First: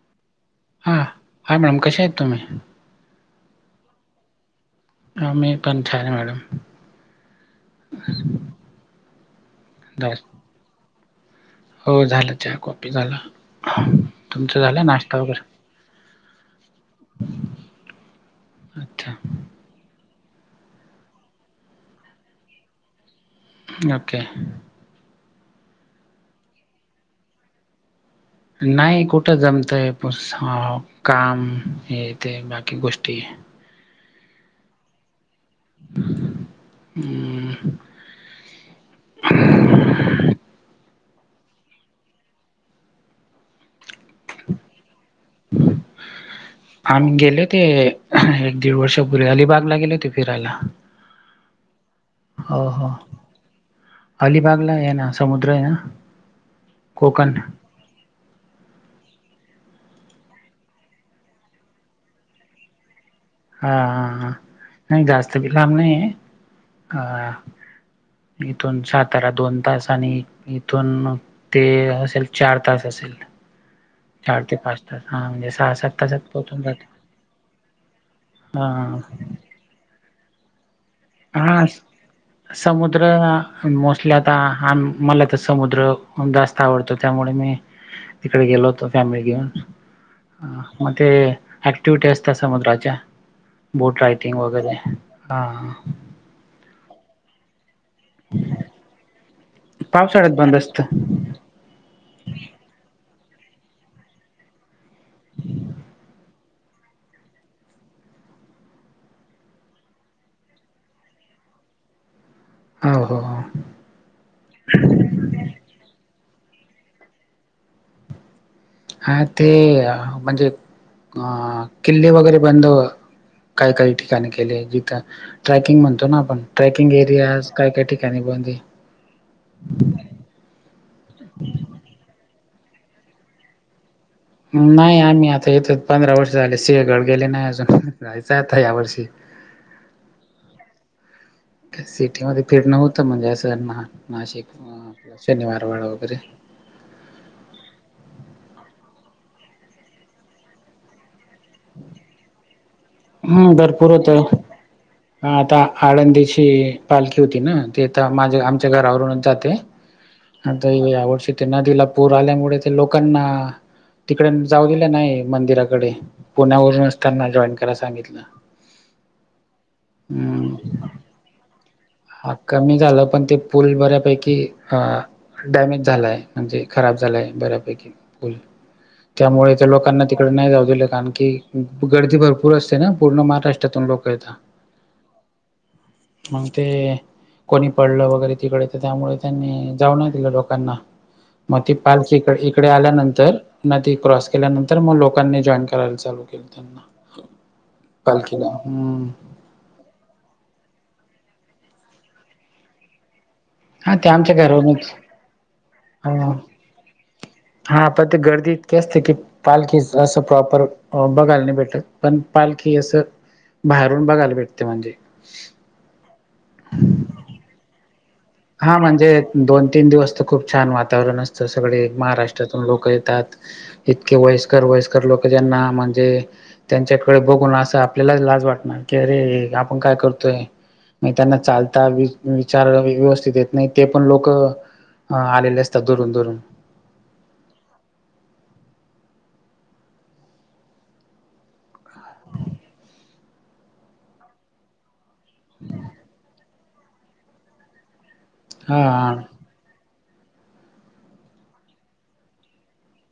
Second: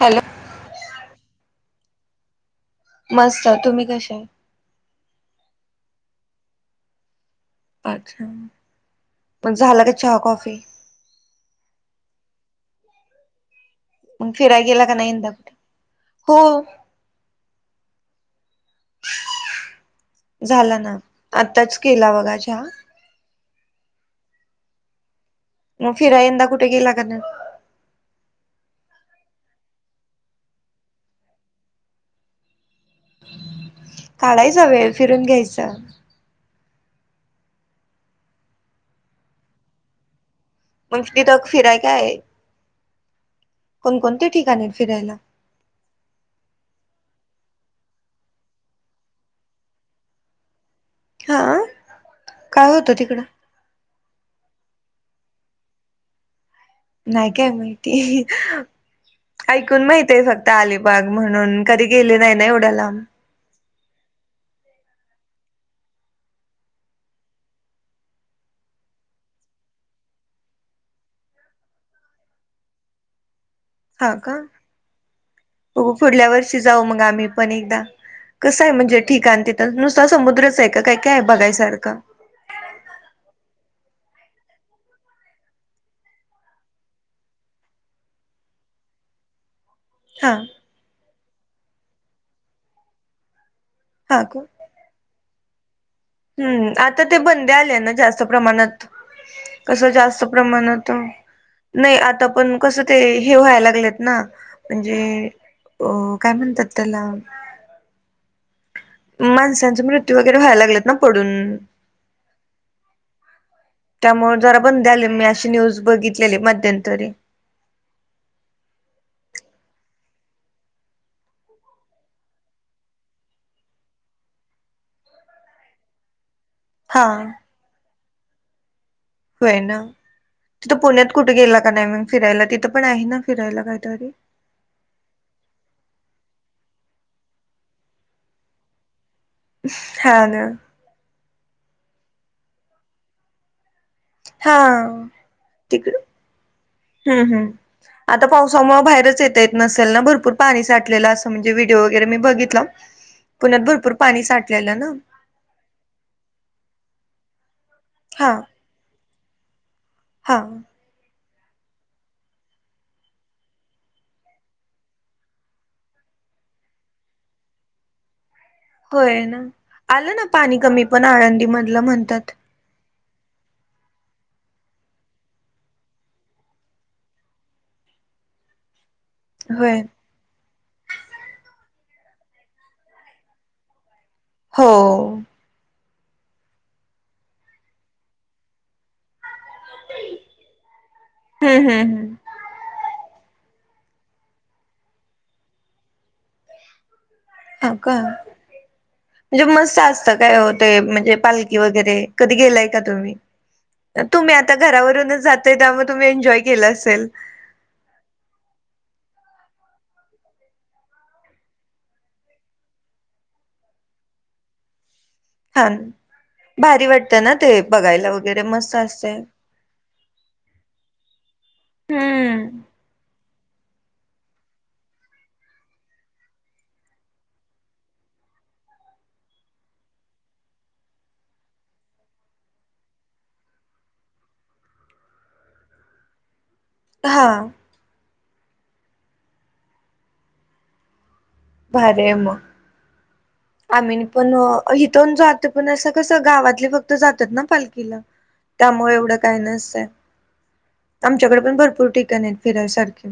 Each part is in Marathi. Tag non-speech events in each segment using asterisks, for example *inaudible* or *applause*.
हॅलो. हां, हा मॅडम कश्या आहेत तुम्ही? मस्त, तुम्ही कशा? आम्ही पण छान हाय मॅडम. अच्छा, पण झालं का जा चहा कॉफी? हो झाला चहा, कॉफी झाला. मग तुमचं फिराय गेला झालं का नाही नाश्ता यंदा? वगैरे हो. *unintelligible* झाला ना, आत्ताच केला बघा चहा. ओके. मग फिराय यंदा कुठे गेला का नाय? नाही कुठं जमतंय *unintelligible* काम, हे ते बाकी गोष्टी. काढायचं वेळ फिरून घ्यायचं. *unintelligible* अं. हम्म मग तिथं फिराय काय आहे, कोणकोणते ठिकाण आहेत फिरायला? *inaudible* आम्ही गेले होते एक दीड वर्षापूर्वी, अलिबागला गेले होते फिरायला. हा हो काय हो. होतं तिकडं अलिबागला आहे ना, समुद्र आहे ना. कोकण नाही काय माहिती. ऐकून माहित आहे फक्त अलिबाग म्हणून, कधी गेले नाही ना एवढ्या लांब. हा हा हा नाही जास्त भिणार नाही, हा. इथून सातारा दोन तास आणि इथून ते असेल, चार तास असेल. हा का, चार ते पाच तास हा म्हणजे सहा सात हो तासात पुढल्या वर्षी पोहोचून जाऊ जाते मग आम्ही पण एकदा. कसं आहे हा म्हणजे ठिकाण तिथं, नुसता समुद्रच आहे का, काय काय हाय हा बघायसारखं? समुद्र मोस्टली आता हान मला तर समुद्र जास्त आवडतो, त्यामुळे मी तिकडे गेलो होतो फॅमिली घेऊन. हा. आ म ते ॲक्टिविटी असतात समुद्राच्या. बोट हा रायटिंग का वगैरे हा. हम्म आता ते बंदी आल्या ना जास्त प्रमाणात. कसं जास्त पावसाळ्यात बंद प्रमाणात, असतं नाही आता पण कसं ते हे व्हायला लागलेत ना. म्हणजे अ काय म्हणतात त्याला माणसांचं मृत्यू वगैरे व्हाय लागल्यात ना पडून. हो हो. हो त्यामुळे जरा बंदी आलेली, मी अशी न्यूज बघितलेली मध्यंतरी. हा ते, म्हणजे अ किल्ले वगैरे बंद काय काही ठिकाणी केले जिथं ट्रॅकिंग म्हणतो ना आपण ट्रॅकिंग हा एरियाज काय काय ठिकाणी बंद हाय. होय ना तिथं पुण्यात कुठे गेला का नाही मग फिरायला, तिथं पण आहे ना फिरायला काहीतरी? नाही आम्ही आता येत पंधरा वर्ष झाले सिंहगड गेले नाही अजून. जायच हाय आता या वर्षी. हा ना. सिटीमध्ये फिरणं होतं म्हणजे असं ना-नाशिक हा अं आपलं शनिवारवाडा तिकड वगैरे. हम्म हम्म. आता पावसामुळे बाहेरच येता येत नसेल ना. भरपूर पाणी साठलेलं असं म्हणजे व्हिडीओ वगैरे मी बघितलं. हम्म भरपूर होत. ह आता आळंदीची पालखी होती ना? ते आ तर हा माझ आम घरातूनच जाते, हा वरून जाते आवर्षी ते नदीला पूर आल्यामुळे ते लोकांना तिकडे जाऊ दिलं नाही, मंदिराकडे पुण्यावरून असताना जॉईन करायला सांगितलं. होय ना? आलं ना हम्म पाणी कमी पण आळंदी मधलं म्हणतात. हा कमी झालं, पण ते पूल बऱ्यापैकी अ डॅमेज झालाय म्हणजे खराब झालाय बऱ्यापैकी पूल. त्यामुळे तर होय लोकांना तिकडे नाही जाऊ दिलं, कारण की गर्दी भरपूर पुर असते ना पूर्ण महाराष्ट्रातून लोक येता. हो. मग ते कोणी पडलं वगैरे तिकडे तर त्यामुळे त्यांनी जाऊ नाही दिलं लोकांना, मग हम्म ते हम्म हम्म पालची इकडं ये इकडे आल्यानंतर, नदी क्रॉस केल्यानंतर मग लोकांनी जॉईन करायला चालू केलं त्यांना. हो का? पालखीला हम्म म्हणजे मस्त असतं काय ओ ते म्हणजे पालखी वगैरे. कधी गेलाय का तुम्ही? हा तर ते तुम्ही आमच्या आता घरावरूनच जाताय त्यामुळे तुम्ही हा एन्जॉय केलं असेल. हा पण ते गर्दी इतकी असते की पालखीच असं प्रॉपर अ बघायला नाही भेटत, पण पालखी असं बाहेरून बघाला भेटते म्हणजे. हां, भारी वाटतं ना ते बघायला होत. हा म्हणजे दोन तीन दिवस तर खूप छान वातावरण असतं, सगळे हम्म महाराष्ट्रातून लोक येतात. *inaudible* इतके वयस्कर वयस्कर लोक ज्यांना म्हणजे त्यांच्याकडे बघून असं आपल्यालाच लाज वाटणार, की अरे आपण काय करतोय. मग त्यांना चालता विचार व्यस् नाही, ते पण लोक आलेले असतात दुरून दुरून हा. भारी हाय मग आम्ही पण, इथून जात पण असं कसं गावातले फक्त जातात ना पालखीला. त्यामुळे हा एवढं काही नसतंय. आमच्याकडं पण भरपूर ठिकाण आहेत फिरायसारखे.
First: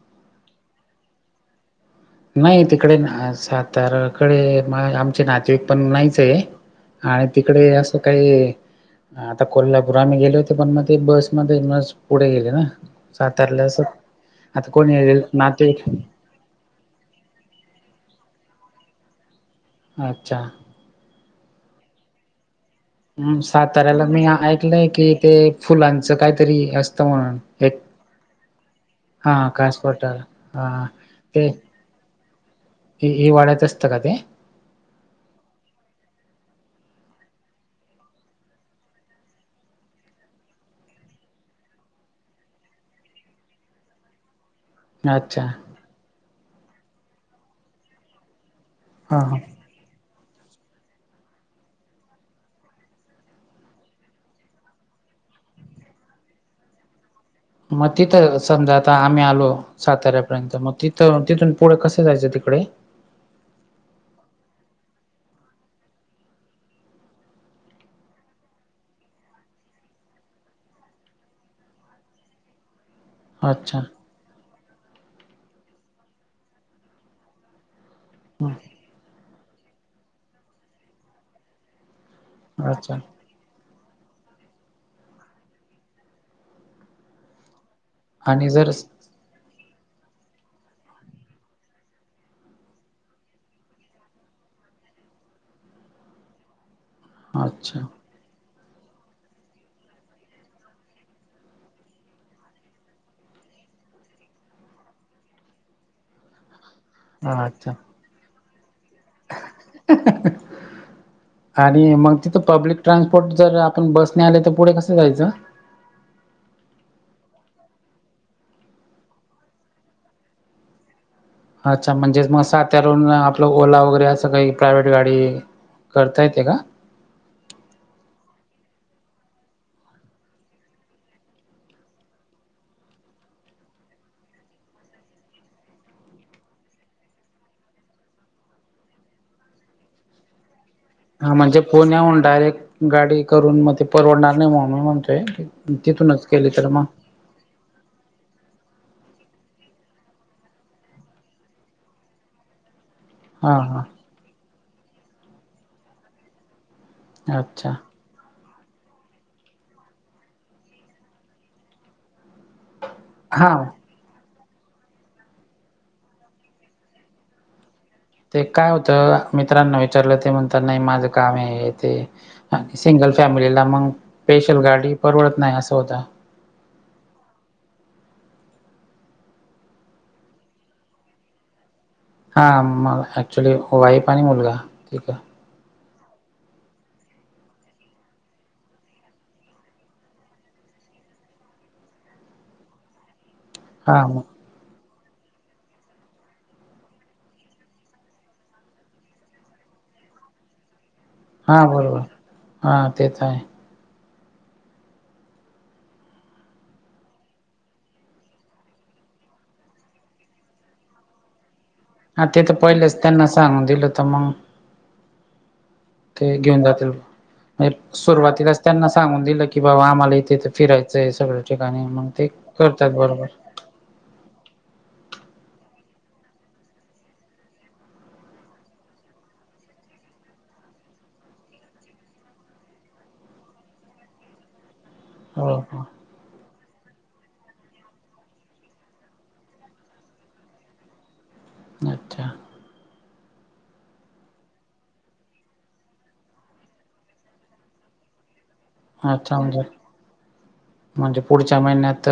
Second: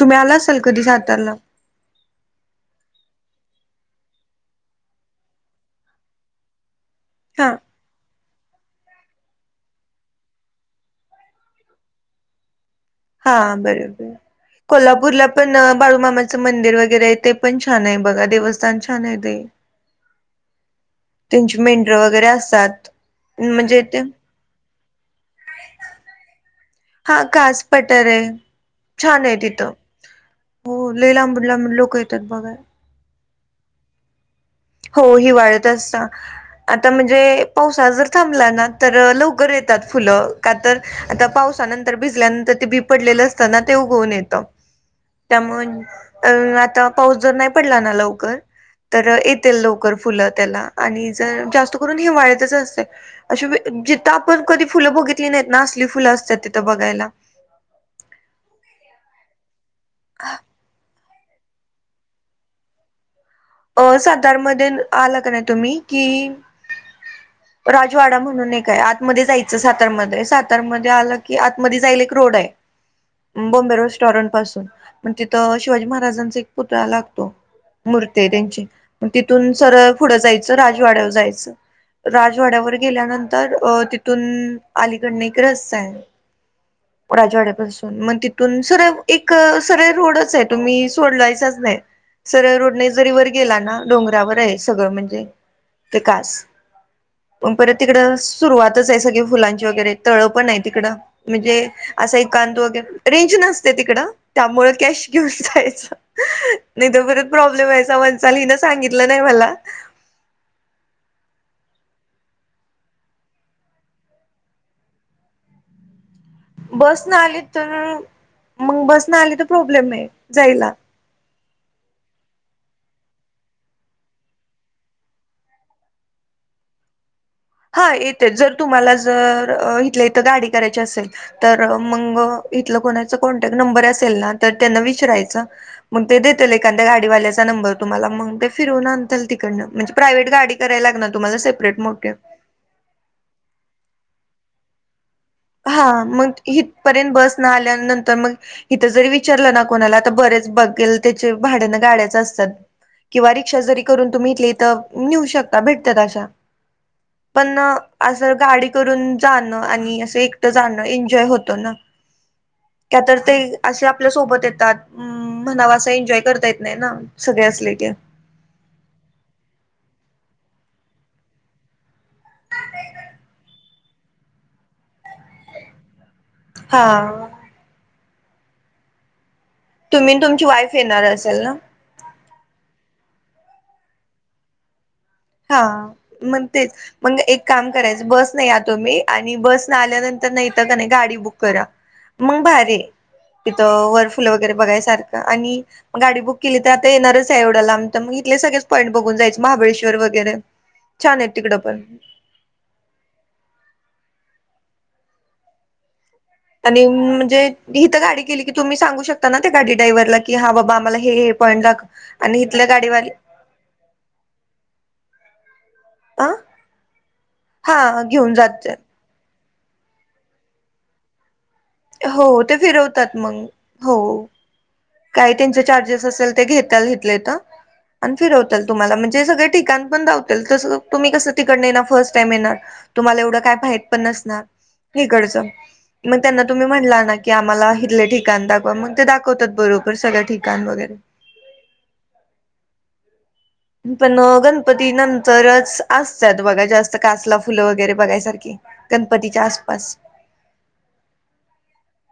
तुम्ही आला असाल कधी सातारला? नाही तिकडे सातार्याकडे, आमचे नातेवाईक पण नाहीच आहे. आणि हा तिकडे असं काही आता कोल्हापूर आम्ही गेले होते, पण मग ते बसमध्ये बस पुढे गेले ना. हा सातारला असं बरोबर. आता कोणी कोल्हापूरला पण नातेवाईक बाळूमामा च मंदिर वगैरे आहे ते पण छान आहे बघा, देवस्थान छान आहे ते. अच्छा! तेंची मेंढर वगैरे असतात. हम्म म्हणजे ते साताऱ्याला मी ऐकलंय की ते फुलांच काहीतरी अस हा, कास पटर आहे. छान आहे हा तिथं. कास पठार हो हा लई लांबुन लांबुन लोक येतात बघायला. हे हे वाढतं असं का ते? हो हिवाळ्यात असतं. आता म्हणजे पावसाळ जर थांबला ना तर लवकर येतात फुलं का तर आता पावसानंतर भिजल्यानंतर, ते बी पडलेलं असत ना ते उगऊन येतं. अच्छा त्यामुळे अं आता पाऊस जर नाही पडला ना लवकर, तर हा हा. इत लवकर फुलं त्याला आणि जर जास्त करून हिवाळ्यातच असते. अशी जिथं आपण कधी फुलं बघितली नाहीत ना, असली फुलं असत्यात तिथं बघायला. मग तिथं समजा आता आम्ही आलो साताऱ्यापर्यंत. मग तिथ तो तिथून पुढे कसं जायचं तिकडे? अं सातार मध्ये आला का नाही तुम्ही कि राजवाडा म्हणून एक हाय. आतमध्ये जायचं सातारामध्ये. सातारामध्ये आलं की, आतमध्ये जायला एक रोड हाय. *inaudible* बॉम्बे अच्छा रेस्टॉरंटपासून, पण तिथं शिवाजी महाराजांचा एक पुतळा लागतो. मूर ते तेंची. पण तिथून सरळ पुढं जायचं राजवाड्यावर जायचं. राज जोड्यावर अच्छा गेल्यानं तर अ तिथून अलीकडं एक रस्ता हाय राजवाड्यापासून. मग आणि तिथून जर सरळ एक सरळ रोडच आहे, तुम्ही सोडलायचाच नाय. सरळ रोडनेच जरी वर गेला ना डोंगरावर हाय सगळं म्हणजे, ते कास पण परत अच्छा तिकडं सुरुवातच हाय, सगळी फुलांची वगैरे तळंपण हाय तिकडं. म्हणजे असा एक कांद वगैरे रेंज नसते तिकडं त्यामुळे कॅश घेऊशी जायचं. नाही तो परत प्रॉब्लेम अच्छा आहे अशा वंशालीनं सांगितलं नाही मला *unintelligible* आणि मग तिथं पब्लिक ट्रान्सपोर्ट जर आपण बसने आले, तर पुढे कसं जायचं? बसनं आली तर, मग बसनं आली तर प्रॉब्लेम हाय जायला. अच्छा म्हणजेच मग सात्यारून आपलं ओला वगैरे असं काही प्रायव्हेट गाडी करता येते का? हा येतेच, जर तुम्हाला जर इथल्या इथं गाडी करायची असेल तर मंग इथलं कोणाच कॉन्टॅक्ट नंबर असेल ना, तर त्यांना विचरायचं. मग ते दे एका त्या गाडीवाल्याचा नंबर तुम्हाला मग ते फिरवून आणल तिकडनं म्हजे प्राईव्हेट गाडी करायला लागणार हा तुम्हाला म्हणजे सेपरेट मोठे पुण्याहून डायरेक्ट गाडी करून मग ते परवडणार नाही, म्हण मी म्हणतोय. हा, तिथूनच मग केली तर मग इथपर्यंत बसनं आल्यानंतर मग इथं जरी विचारलं ना कोणाला, तर बरेच बघेल त्याचे भाडयाने गाड्याच असतात. किंवा हां रिक्षा जरी हां करून तुम्हीे हितलं हित नेऊ शकता भेटतात अशा पण अच्छा असं गाडी करून जाणं आणि असं एकटं जाणं, एन्जॉय होतो ना. का तर ते हां असे आपल्या सोबत येतात हम्म म्हणावा असं एन्जॉय करता येत नाही ना सगळे असले की ते काय होतं, मित्रांना विचारलं. ते म्हणतात नाही माझं काम आहे ते. सिंगल फॅमिलीला मग पेशल गाडी परवडत नाही असं होतंय. हा तुम्ही आणि तुमची वाईफ येणार असेल ना? हा मग ऍक्चुली वाईफ आणि मुलगा ठीक हाय. हा मंग तेच मग एक काम करायचं बसने या तुम्ही आणि बसन आल्यानंतर नाही तर का नाही गाडी बुक करा. मग भारी आहे इथं वर हां मग फुल वगैरे बघाय सारखं आणि गाडी बुक केली तर आता येणारच हाय एवढ्या लांब, तर मग घेतले सगळेच पॉईंट बघून जायचं. महाबळेश् दर वगैरे हा बरोबर, हा तेच हाय. आणि म्हणजे हिथं गाडी गेली की तुम्ही सांगू शकता ना त्या गाडी ड्रायव्हरला, की हा बाबा आम्हाला हे पॉईंट दाख हा आणि तिथं इथल्या पहिलेच गाडीवाली त्यांना सांगू दिलं तर मग? ते अ घेऊन जातील, एक हा घेऊन सुरुवातीलाच जात त्यांनाच सांगून दिलं की बाबा आम्हाला इथे इथे फिरायचंय, सगळ्या ठिकाणी मग हो ते करतात फिरवतात बरोबर. मग हो. काय त्यांचे चार्जेस असेल ते घेत्यात इथल्या इथं. आणि फिरवत्याल तुम्हाला. म्हणजे सगळे ठिकाणपण दावत्याल, तसं तुम्ही कसं तिकडनं येणार फर्स्ट टाईम येणार. तुम्हाला एवढं काय माहित पण नसणार. इकडचं. हो हो मग त्यांना तुम्ही म्हणला ना, की आम्हाला इथले ठिकाण दाखवा. मग ते दाखवतात बरो बर सगळ्या ठिकाण वगैरे. *unintelligible* पण गणपती नंतरच असत्यात बघा, जास्त कासला फुलं वगैरे बघायसारखी. हा गणपतीच्या छान जा आसपास म्हणजे पुढच्या महिन्यात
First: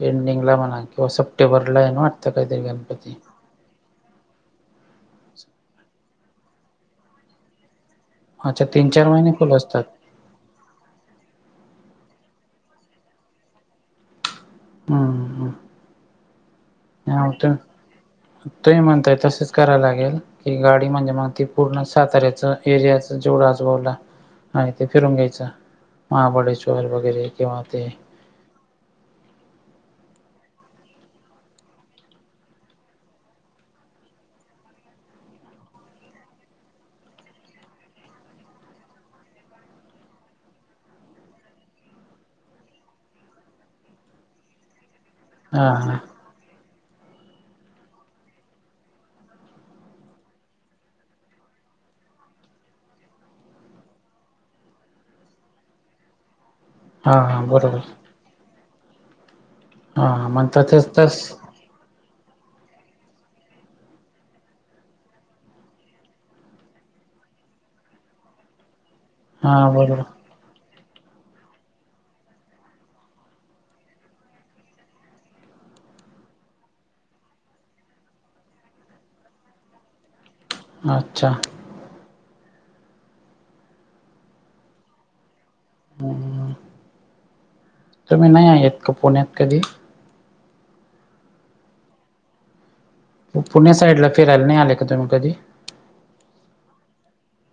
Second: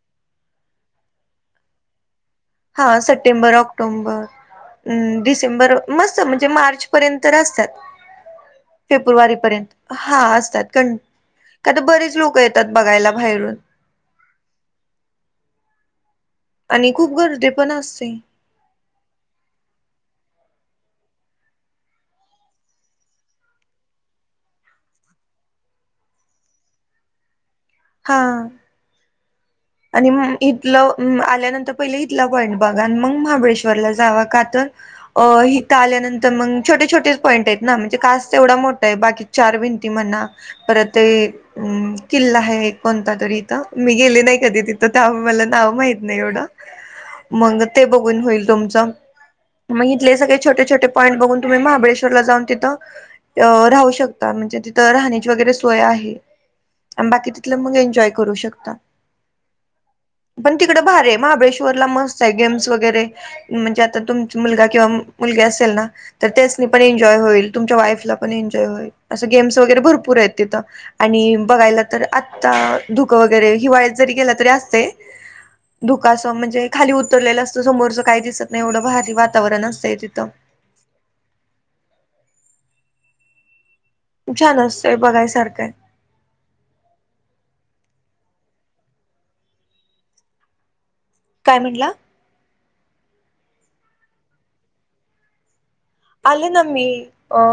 एंडिंगला म्हणा किंवा सप्टेंबरला आहे ना वाट हा सप्टेंबर ऑक्- टोम्बर, डिसेंबर मस्त म्हणजे मार्च पर्यंत तर असतात. अच्छा तीन चार महिने फेब्रुवारी खुले पर्यंत असतात. अह. हा असतात, कण का तर बरेच लोक येतात बघायला बाहेरून. अं हं हं. आणि खूप गर्दीे पण असते. तुम्ही म्हणताय तसच कराय लागेल. ती गाडी म्हणजे मग ती पूर्ण साताऱ्याच एरियाच जेवढ आजबावला आणि ते फिरून घ्यायचं, महाबळेश्वर वगैरे किंवा ते हां. आणि मग इथलं आल्यानंतर पहिले इथला पॉईंट बघा आणि मग महाबळेश्वरला जावा. का तर अ हिथं आल्यानंतर मग छोटे छोटेच पॉईंट आहेत ना, म्हणजे कास तेवढा मोठा आहे बाकी चार भिंती म्हणा. परत ते अ किल्ला आहे एक कोणतातरी इथं, मी गेले नाही. कधी तिथं त्या मला हा नाव हा माहित नाही एवढं. मग ते बघून होईल तुमचं. मग इथले सगळे छोटेछोटे पॉईंट बघून तुम्ही महाबळेश्वरला जाऊन तिथं अ राहू शकता, म्हणजे तिथं राहण्याची वगैरे सोय आहे. आणि हा बाकी हा तिथलं मग बरोबर एन्जॉय करू शकता. हा मग पण तिकड तसच भारी हाय, तस महाबळेश्वरला मस्त आहे गेम्स वगैरे. म्हणजे आता तुमचा मुलगा किंवा मुलगी असेल ना. तर त्यासनी पण एन्जॉय होईल तुमच्या वाईफला पण एन्जॉय होईल. असं गेम्स हा वगैरे भरपूर बरोबर आहेत तिथं आणि बघायला तर आत्ता धुकं वगैरे हिवाळ्यात जरी गेला तरी असतंय. धुकासं म्हणजे खाली उतरलेलं असतं, समोरचं काही दिसत नाही एवढं भारी वातावरण असतंय तिथं. अच्छा. छान असतंय बघायसारखं आहे. तुम्ही नाही येत का पुण्यात कधी? काय म्हंटला? पुण्या साईडला फिरायला नाही आले का तुम्ही कधी? आले ना मी अ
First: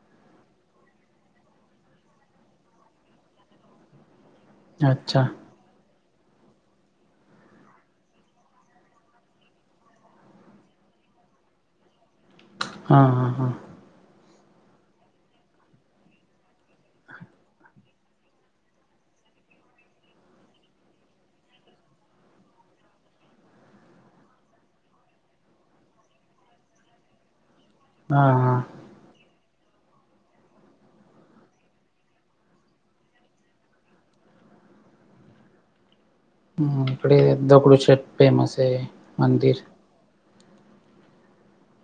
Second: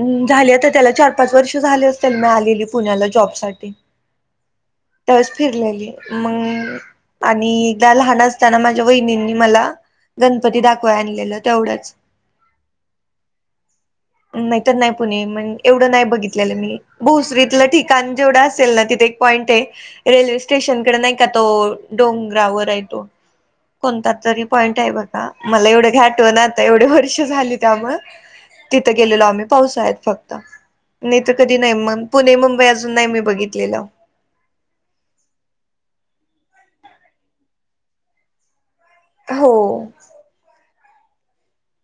ह झाली आता त्याला चार पाच वर्ष झाले असत्याल मी आलेली पुण्याला जॉबसाठी. अच्छा त्यावेळेस फिरलेली मग आणि एकदा लहान असताना माझ्या वहिनींनी मला गणपती दाखवाय आणलेलं तेवढंच. हां हां हां. नाही तर नाही पुणे मग एवढं नाही बघितलेलं मी. भोसरीतलं ठिकाण जेवढं असेल ना, तिथे एक पॉईंट हाय. रेल्वे स्टेशनकडं नाही का तो डोंगरावर आहे तो. कोणता तरी पॉईंट आहे बघा मला एवढं घाठव ना आता एवढे वर्ष झाले. त्यामुळ हा हा तिथं गेलेलो आम्ही पावसाळ्यात फक्त. नाही तर कधी नाही म पुणे मुंबई अजून नाही मी बघितलेलं. हम इकडे दगडूशेठ फेमस आहे हो मंदिर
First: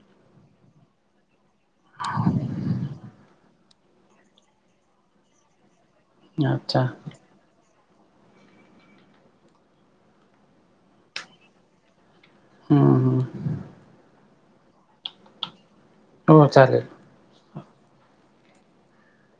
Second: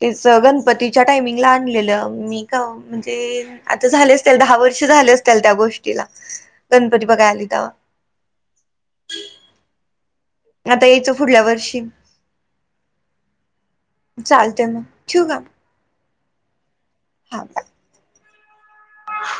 तच गणपतीच्या टायमिंगला आणलेलं मी का म्हणजे आता झाले असतील दहा वर्ष झाले असतील त्या गोष्टीला अच्छा गणपती बघा आली तव्हा. आता यायचं फुढल्या वर्षी हम्म हम्म. चालते मग ठेव का हो चालेल. हा *inaudible*